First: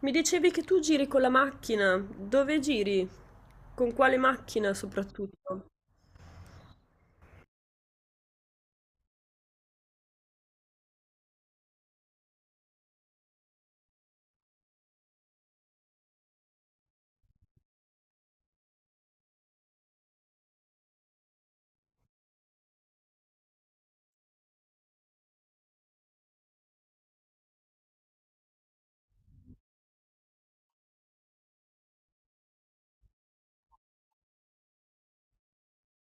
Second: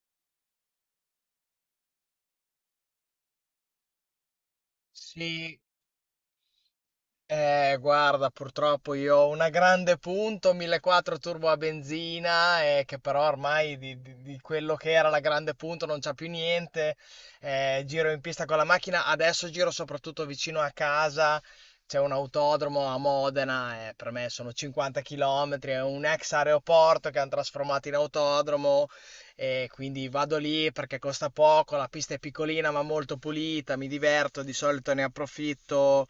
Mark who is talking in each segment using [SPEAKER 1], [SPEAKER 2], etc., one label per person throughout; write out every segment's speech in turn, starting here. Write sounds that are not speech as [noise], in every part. [SPEAKER 1] Mi dicevi che tu giri con la macchina. Dove giri? Con quale macchina
[SPEAKER 2] Sì,
[SPEAKER 1] soprattutto?
[SPEAKER 2] guarda, purtroppo io ho una grande punto 1.4 turbo a benzina, che però ormai di quello che era la grande punto non c'è più niente. Giro in pista con la macchina, adesso giro soprattutto vicino a casa. C'è un autodromo a Modena, per me sono 50 km, è un ex aeroporto che hanno trasformato in autodromo e quindi vado lì perché costa poco, la pista è piccolina ma molto pulita, mi diverto, di solito ne approfitto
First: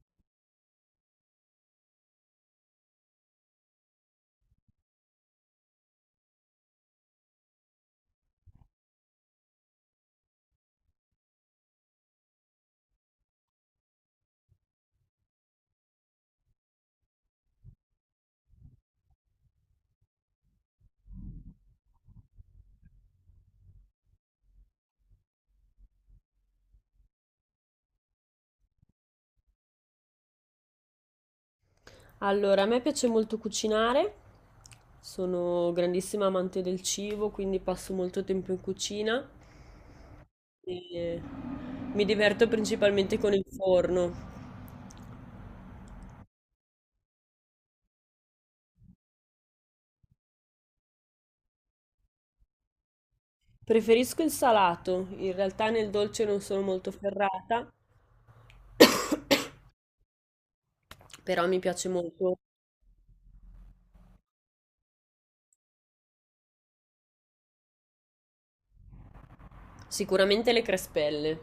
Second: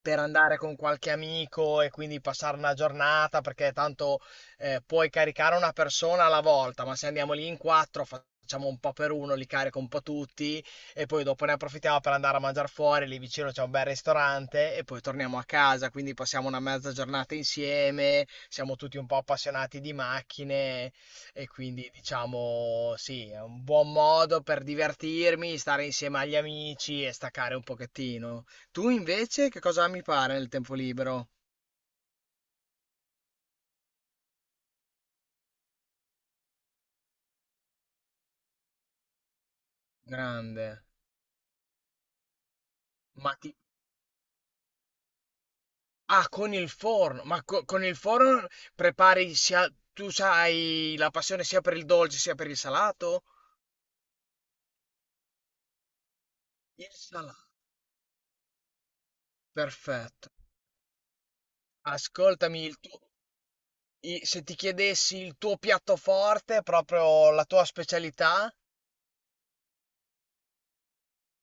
[SPEAKER 2] per andare con qualche amico e quindi passare una giornata, perché tanto puoi caricare una persona alla volta, ma se andiamo lì in quattro facciamo un po' per uno, li carico un po' tutti e poi dopo ne approfittiamo per andare a mangiare fuori, lì vicino c'è un bel ristorante e poi torniamo a casa, quindi passiamo una mezza giornata insieme, siamo tutti un po' appassionati di macchine e quindi diciamo sì, è un buon modo per divertirmi, stare insieme agli amici e staccare un pochettino. Tu invece che cosa ami fare nel tempo libero?
[SPEAKER 1] Allora, a me piace molto cucinare. Sono grandissima amante del cibo, quindi passo molto tempo in cucina
[SPEAKER 2] Grande.
[SPEAKER 1] e mi diverto principalmente con
[SPEAKER 2] Ma
[SPEAKER 1] il
[SPEAKER 2] ti.
[SPEAKER 1] forno.
[SPEAKER 2] Ah, con il forno. Ma con il forno prepari sia. Tu sai la passione sia per il dolce sia per il salato?
[SPEAKER 1] Preferisco il salato, in realtà nel dolce non sono
[SPEAKER 2] Il
[SPEAKER 1] molto
[SPEAKER 2] salato.
[SPEAKER 1] ferrata,
[SPEAKER 2] Perfetto.
[SPEAKER 1] [coughs] però mi piace molto.
[SPEAKER 2] Ascoltami, il tuo. Se ti chiedessi il tuo piatto forte, proprio la tua specialità.
[SPEAKER 1] Sicuramente le crespelle.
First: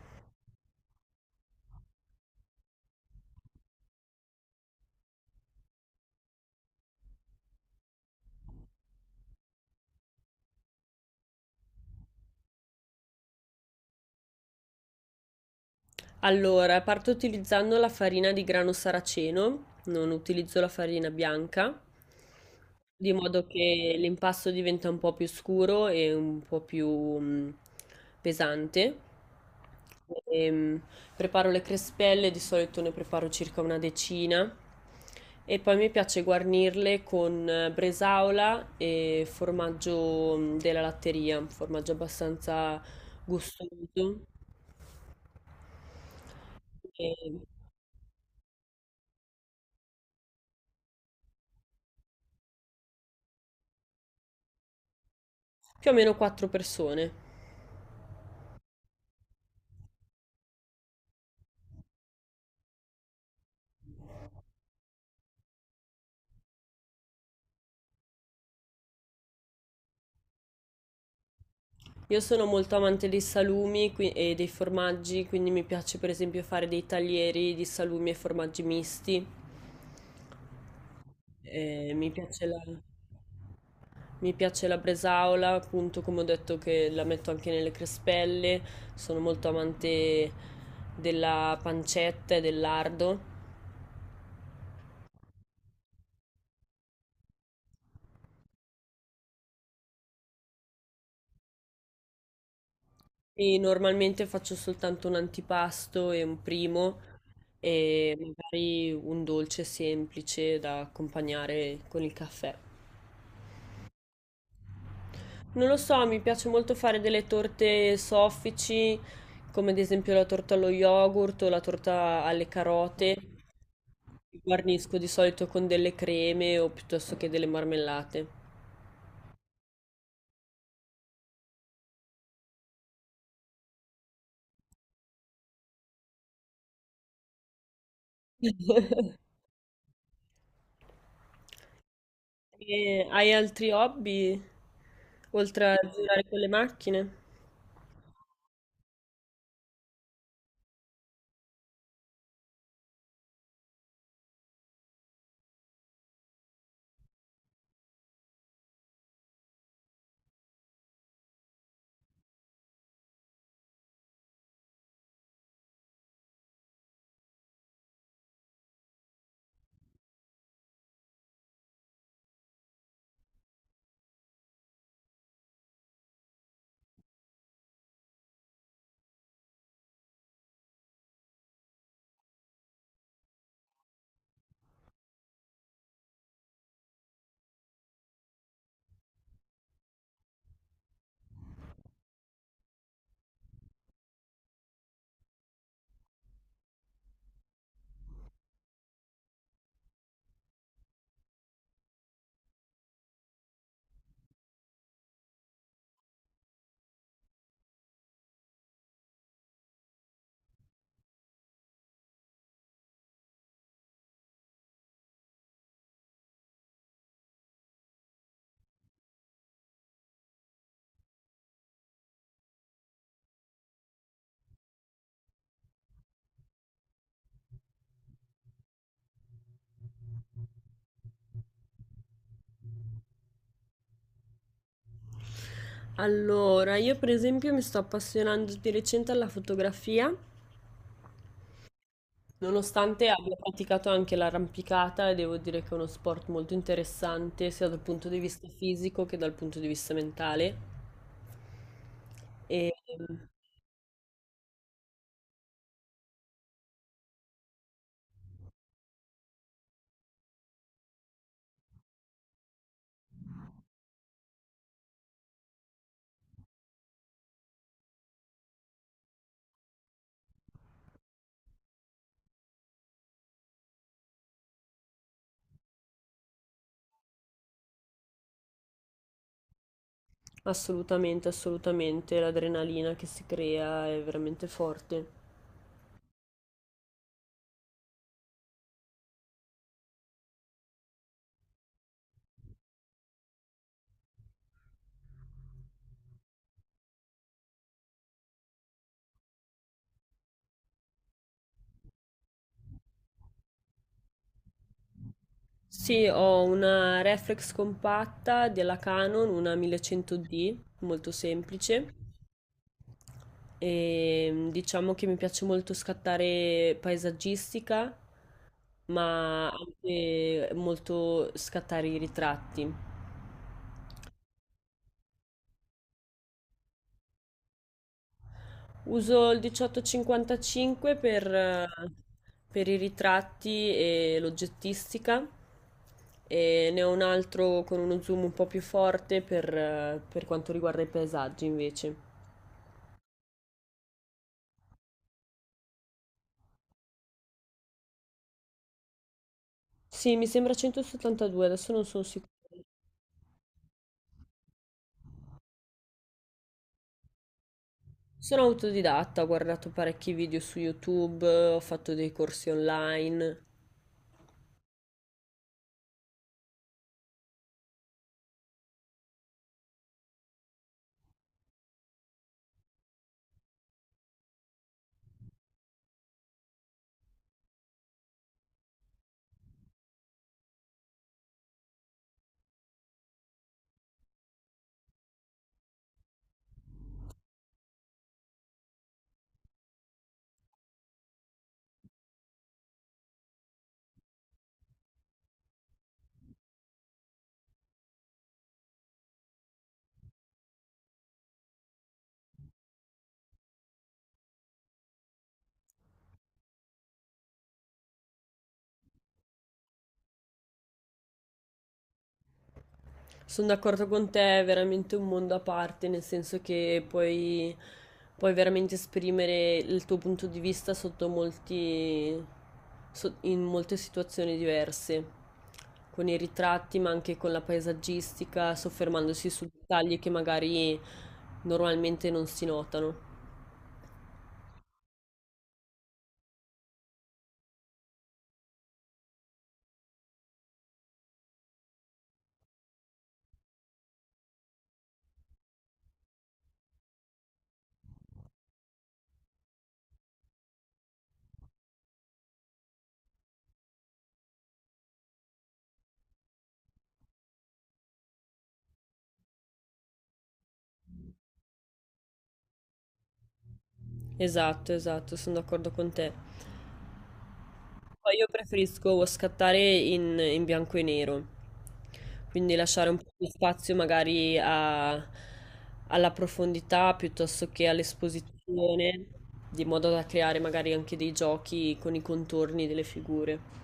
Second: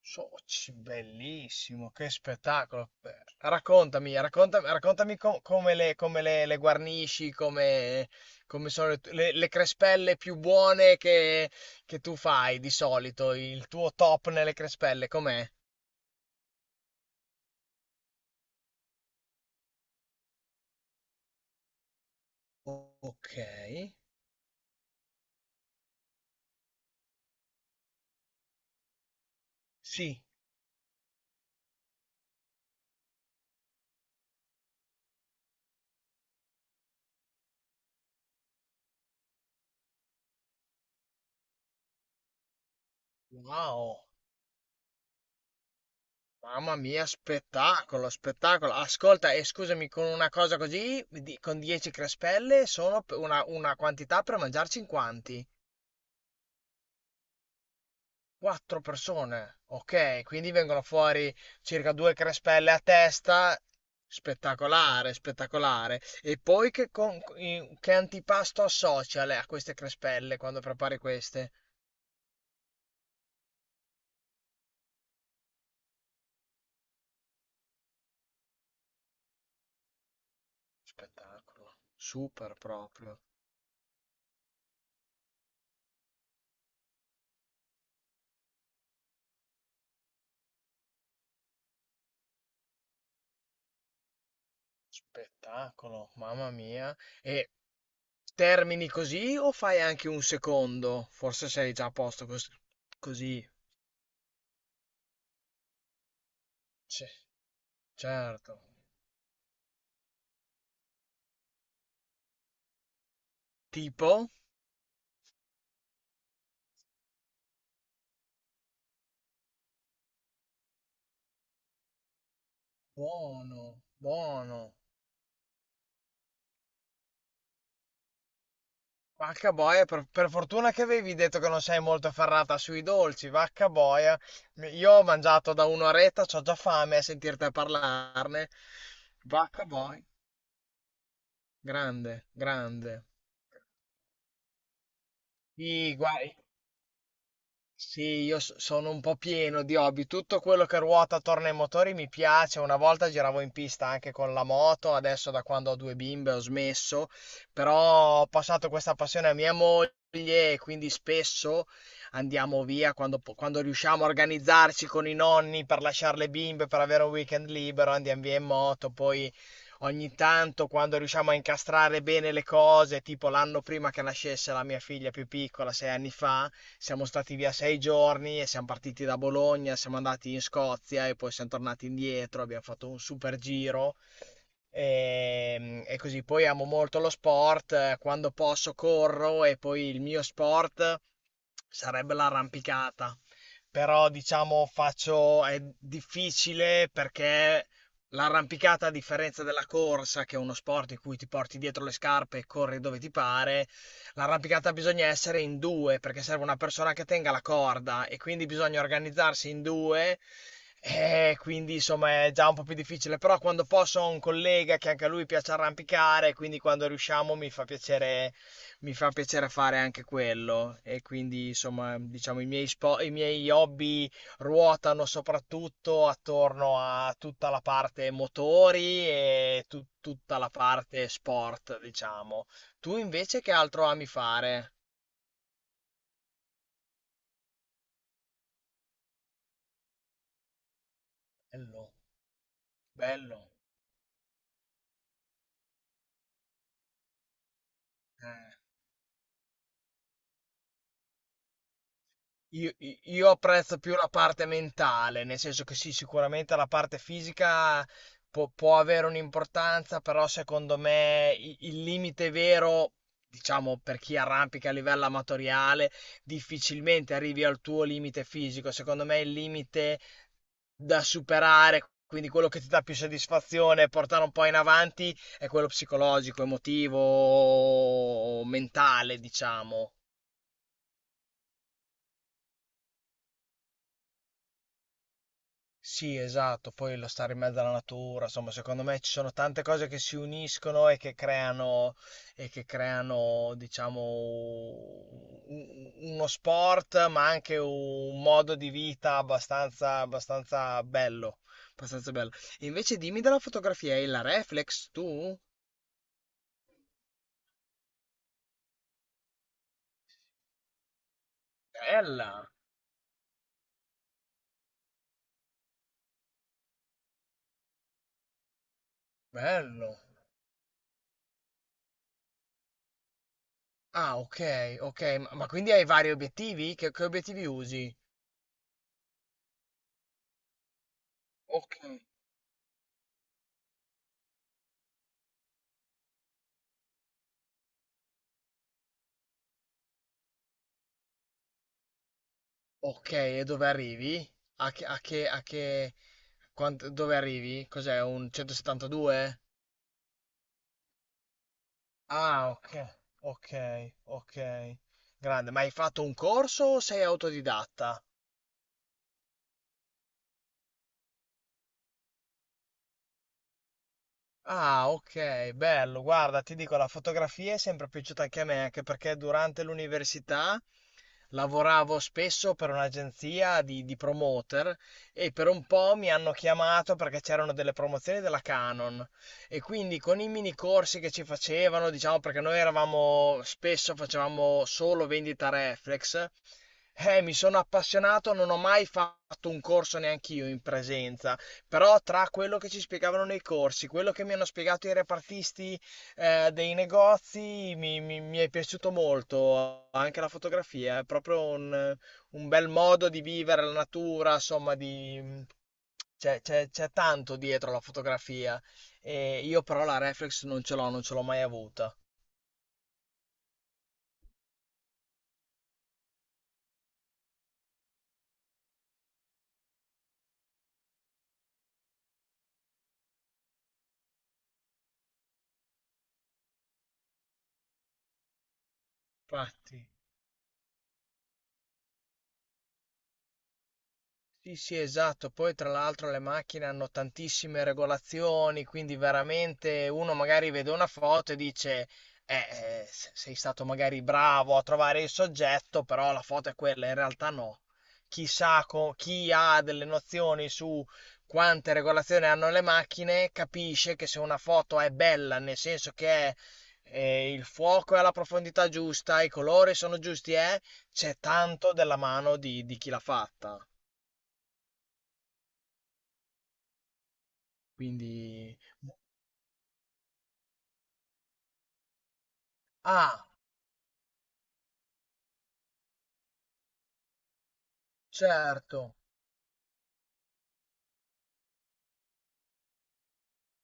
[SPEAKER 2] Soci, bellissimo, che spettacolo. Raccontami, raccontami, raccontami come le guarnisci, come, come sono le crespelle più buone che tu fai di solito, il tuo top nelle crespelle, com'è?
[SPEAKER 1] Allora, parto utilizzando la farina di grano saraceno, non utilizzo la farina bianca,
[SPEAKER 2] O-
[SPEAKER 1] di
[SPEAKER 2] Ok,
[SPEAKER 1] modo che l'impasto diventa un po' più scuro e un po' più pesante.
[SPEAKER 2] sì.
[SPEAKER 1] Ehm, preparo le crespelle, di solito ne preparo circa una decina e poi mi piace guarnirle con bresaola e formaggio della latteria, un formaggio abbastanza
[SPEAKER 2] Wow,
[SPEAKER 1] gustoso,
[SPEAKER 2] mamma mia,
[SPEAKER 1] ehm,
[SPEAKER 2] spettacolo, spettacolo. Ascolta, e scusami, con una cosa così, con 10 crespelle, sono una quantità per mangiarci in quanti?
[SPEAKER 1] più o meno 4 persone.
[SPEAKER 2] Quattro persone, ok, quindi vengono fuori circa due crespelle a testa. Spettacolare, spettacolare. E poi che antipasto associa lei a queste crespelle quando prepari queste?
[SPEAKER 1] Io sono molto amante dei salumi e dei formaggi, quindi mi piace per esempio fare dei taglieri di salumi e formaggi misti.
[SPEAKER 2] Spettacolo,
[SPEAKER 1] Eh, mi piace
[SPEAKER 2] super
[SPEAKER 1] la,
[SPEAKER 2] proprio.
[SPEAKER 1] mi piace la bresaola, appunto come ho detto che la metto anche nelle crespelle. Sono molto amante della pancetta e del lardo.
[SPEAKER 2] Spettacolo, mamma mia. E termini così o fai anche un secondo? Forse sei già a posto così.
[SPEAKER 1] E normalmente faccio soltanto un antipasto e un primo
[SPEAKER 2] Sì,
[SPEAKER 1] e
[SPEAKER 2] certo.
[SPEAKER 1] magari un dolce semplice da accompagnare con il caffè.
[SPEAKER 2] Tipo?
[SPEAKER 1] Non lo so, mi piace molto fare delle torte soffici, come ad esempio la torta allo yogurt o la torta alle carote.
[SPEAKER 2] Buono, buono.
[SPEAKER 1] Guarnisco di solito con delle creme o piuttosto che delle marmellate.
[SPEAKER 2] Vacca boia, per fortuna che avevi detto che non sei molto ferrata sui dolci, vacca boia. Io ho mangiato da un'oretta, c'ho già fame a sentirti parlarne. Vacca boia, grande, grande.
[SPEAKER 1] E hai altri hobby oltre a girare
[SPEAKER 2] I,
[SPEAKER 1] con le macchine?
[SPEAKER 2] Sì, io sono un po' pieno di hobby. Tutto quello che ruota attorno ai motori mi piace. Una volta giravo in pista anche con la moto, adesso da quando ho due bimbe ho smesso, però ho passato questa passione a mia moglie e quindi spesso andiamo via quando riusciamo a organizzarci con i nonni per lasciare le bimbe, per avere un weekend libero, andiamo via in moto, poi ogni tanto, quando riusciamo a incastrare bene le cose, tipo l'anno prima che nascesse la mia figlia più piccola, 6 anni fa, siamo stati via 6 giorni e siamo partiti da Bologna, siamo andati in Scozia e poi siamo tornati indietro, abbiamo fatto un super giro. E così poi amo molto lo sport, quando posso corro e poi il mio sport sarebbe l'arrampicata. Però diciamo faccio, è difficile perché l'arrampicata, a differenza della corsa, che è uno sport in cui ti porti dietro le scarpe e corri dove ti pare, l'arrampicata bisogna essere in due perché serve una persona che tenga la corda e quindi bisogna organizzarsi in due. E quindi insomma è già un po' più difficile, però quando posso ho un collega che anche a lui piace arrampicare, quindi quando riusciamo mi fa piacere fare anche quello. E quindi insomma, diciamo, i miei hobby ruotano soprattutto attorno a tutta la parte motori e tutta la parte sport, diciamo. Tu invece che altro ami fare?
[SPEAKER 1] Allora, io per esempio mi sto appassionando di recente alla fotografia.
[SPEAKER 2] Bello,
[SPEAKER 1] Nonostante abbia
[SPEAKER 2] bello.
[SPEAKER 1] praticato anche l'arrampicata, devo dire che è uno sport molto interessante sia dal punto di vista
[SPEAKER 2] Eh.
[SPEAKER 1] fisico che dal punto di vista mentale.
[SPEAKER 2] Io,
[SPEAKER 1] E ehm,
[SPEAKER 2] io apprezzo più la parte mentale, nel senso che sì, sicuramente la parte fisica può, può avere un'importanza, però secondo me il limite vero, diciamo per chi arrampica a livello amatoriale, difficilmente arrivi al tuo limite fisico. Secondo me il limite da superare, quindi quello che ti dà più soddisfazione e portare un po' in avanti, è quello psicologico, emotivo, mentale, diciamo.
[SPEAKER 1] assolutamente, assolutamente l'adrenalina che si crea è veramente forte.
[SPEAKER 2] Sì, esatto, poi lo stare in mezzo alla natura, insomma, secondo me ci sono tante cose che si uniscono e che creano, diciamo, uno sport, ma anche un modo di vita abbastanza, abbastanza bello, abbastanza bello. Invece dimmi della fotografia, hai la reflex tu?
[SPEAKER 1] Sì, ho una reflex compatta della Canon, una 1100D, molto semplice.
[SPEAKER 2] Bella,
[SPEAKER 1] E diciamo che mi piace molto scattare paesaggistica, ma
[SPEAKER 2] bello.
[SPEAKER 1] anche molto scattare i ritratti.
[SPEAKER 2] Ah, ok, ok, ma quindi hai vari obiettivi? Che obiettivi usi?
[SPEAKER 1] Uso il 1855 per, eh,
[SPEAKER 2] Ok.
[SPEAKER 1] per i ritratti e l'oggettistica e ne ho un altro con uno zoom un po' più forte per quanto riguarda i paesaggi invece.
[SPEAKER 2] Ok, e dove arrivi? A che, a che, a che, dove arrivi? Cos'è, un 172?
[SPEAKER 1] Sì, mi sembra 172, adesso non sono sicura.
[SPEAKER 2] Ah, ok, ok, ok. Grande, ma hai fatto un corso o sei autodidatta?
[SPEAKER 1] Sono autodidatta, ho guardato parecchi video su YouTube, ho fatto dei corsi online.
[SPEAKER 2] Ah, ok, bello. Guarda, ti dico, la fotografia è sempre piaciuta anche a me, anche perché durante l'università lavoravo spesso per un'agenzia di promoter e per un po' mi hanno chiamato perché c'erano delle promozioni della Canon e quindi con i mini corsi che ci facevano, diciamo perché noi eravamo spesso facevamo solo vendita reflex, mi sono appassionato, non ho mai fatto un corso neanch'io in presenza però tra quello che ci spiegavano nei corsi, quello che mi hanno spiegato i repartisti dei negozi, mi è piaciuto molto. Anche la fotografia è proprio un bel modo di vivere la natura, insomma, c'è tanto dietro la fotografia. E io però la reflex non ce l'ho, non ce l'ho mai avuta.
[SPEAKER 1] Sono d'accordo con te, è veramente un mondo a parte, nel senso che puoi, puoi veramente esprimere il tuo punto di vista sotto molti, in molte situazioni diverse, con i ritratti, ma anche con la paesaggistica, soffermandosi su
[SPEAKER 2] Infatti.
[SPEAKER 1] dettagli che magari normalmente non si notano.
[SPEAKER 2] Sì, sì, esatto. Poi tra l'altro le macchine hanno tantissime regolazioni, quindi veramente uno magari vede una foto e dice, sei stato magari bravo a trovare il soggetto, però la foto è quella, in realtà no. Chissà chi ha delle nozioni su quante regolazioni hanno le macchine, capisce che se una foto è bella, nel senso che è, il fuoco è alla profondità giusta, i colori sono giusti, c'è tanto della mano di chi l'ha fatta.
[SPEAKER 1] Esatto, esatto, sono d'accordo con te. Poi io
[SPEAKER 2] Quindi,
[SPEAKER 1] preferisco scattare in, in bianco e nero, quindi lasciare un po'
[SPEAKER 2] ah,
[SPEAKER 1] di spazio magari alla profondità piuttosto che
[SPEAKER 2] certo,
[SPEAKER 1] all'esposizione, di modo da creare magari anche dei giochi con i contorni delle figure.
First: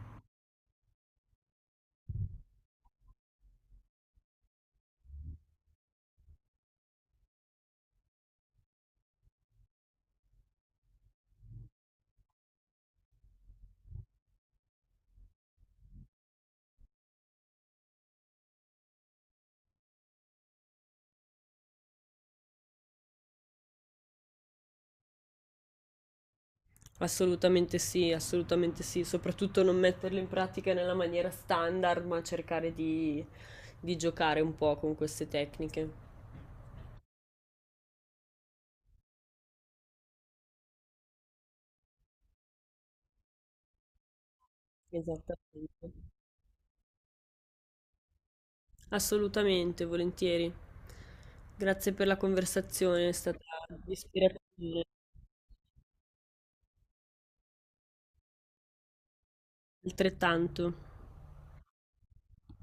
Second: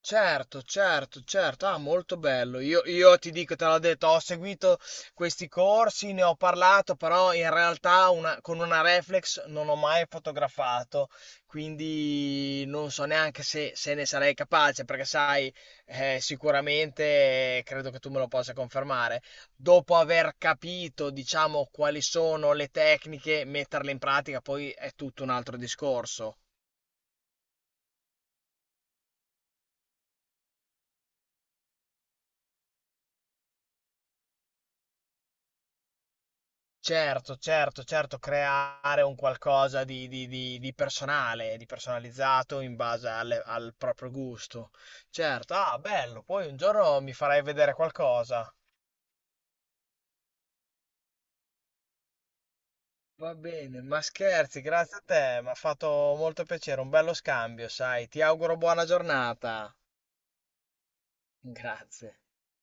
[SPEAKER 2] certo, certo, certo, ah, molto bello. Io ti dico, te l'ho detto, ho seguito questi corsi, ne ho parlato, però in realtà con una reflex non ho mai fotografato, quindi non so neanche se ne sarei capace, perché sai, sicuramente credo che tu me lo possa confermare. Dopo aver capito, diciamo, quali sono le tecniche, metterle in pratica, poi è tutto un altro discorso.
[SPEAKER 1] Assolutamente sì, soprattutto non metterlo in pratica nella maniera standard, ma cercare di, giocare un po' con queste tecniche.
[SPEAKER 2] Certo, certo, certo, creare un qualcosa di personale, di personalizzato in base al proprio gusto. Certo, ah,
[SPEAKER 1] Esattamente.
[SPEAKER 2] bello, poi un giorno mi farai vedere qualcosa.
[SPEAKER 1] Assolutamente, volentieri. Grazie per la conversazione, è
[SPEAKER 2] Va
[SPEAKER 1] stata
[SPEAKER 2] bene, ma
[SPEAKER 1] ispirativa,
[SPEAKER 2] scherzi, grazie a te, mi ha fatto molto piacere, un bello scambio, sai. Ti auguro buona giornata.
[SPEAKER 1] altrettanto.
[SPEAKER 2] Grazie.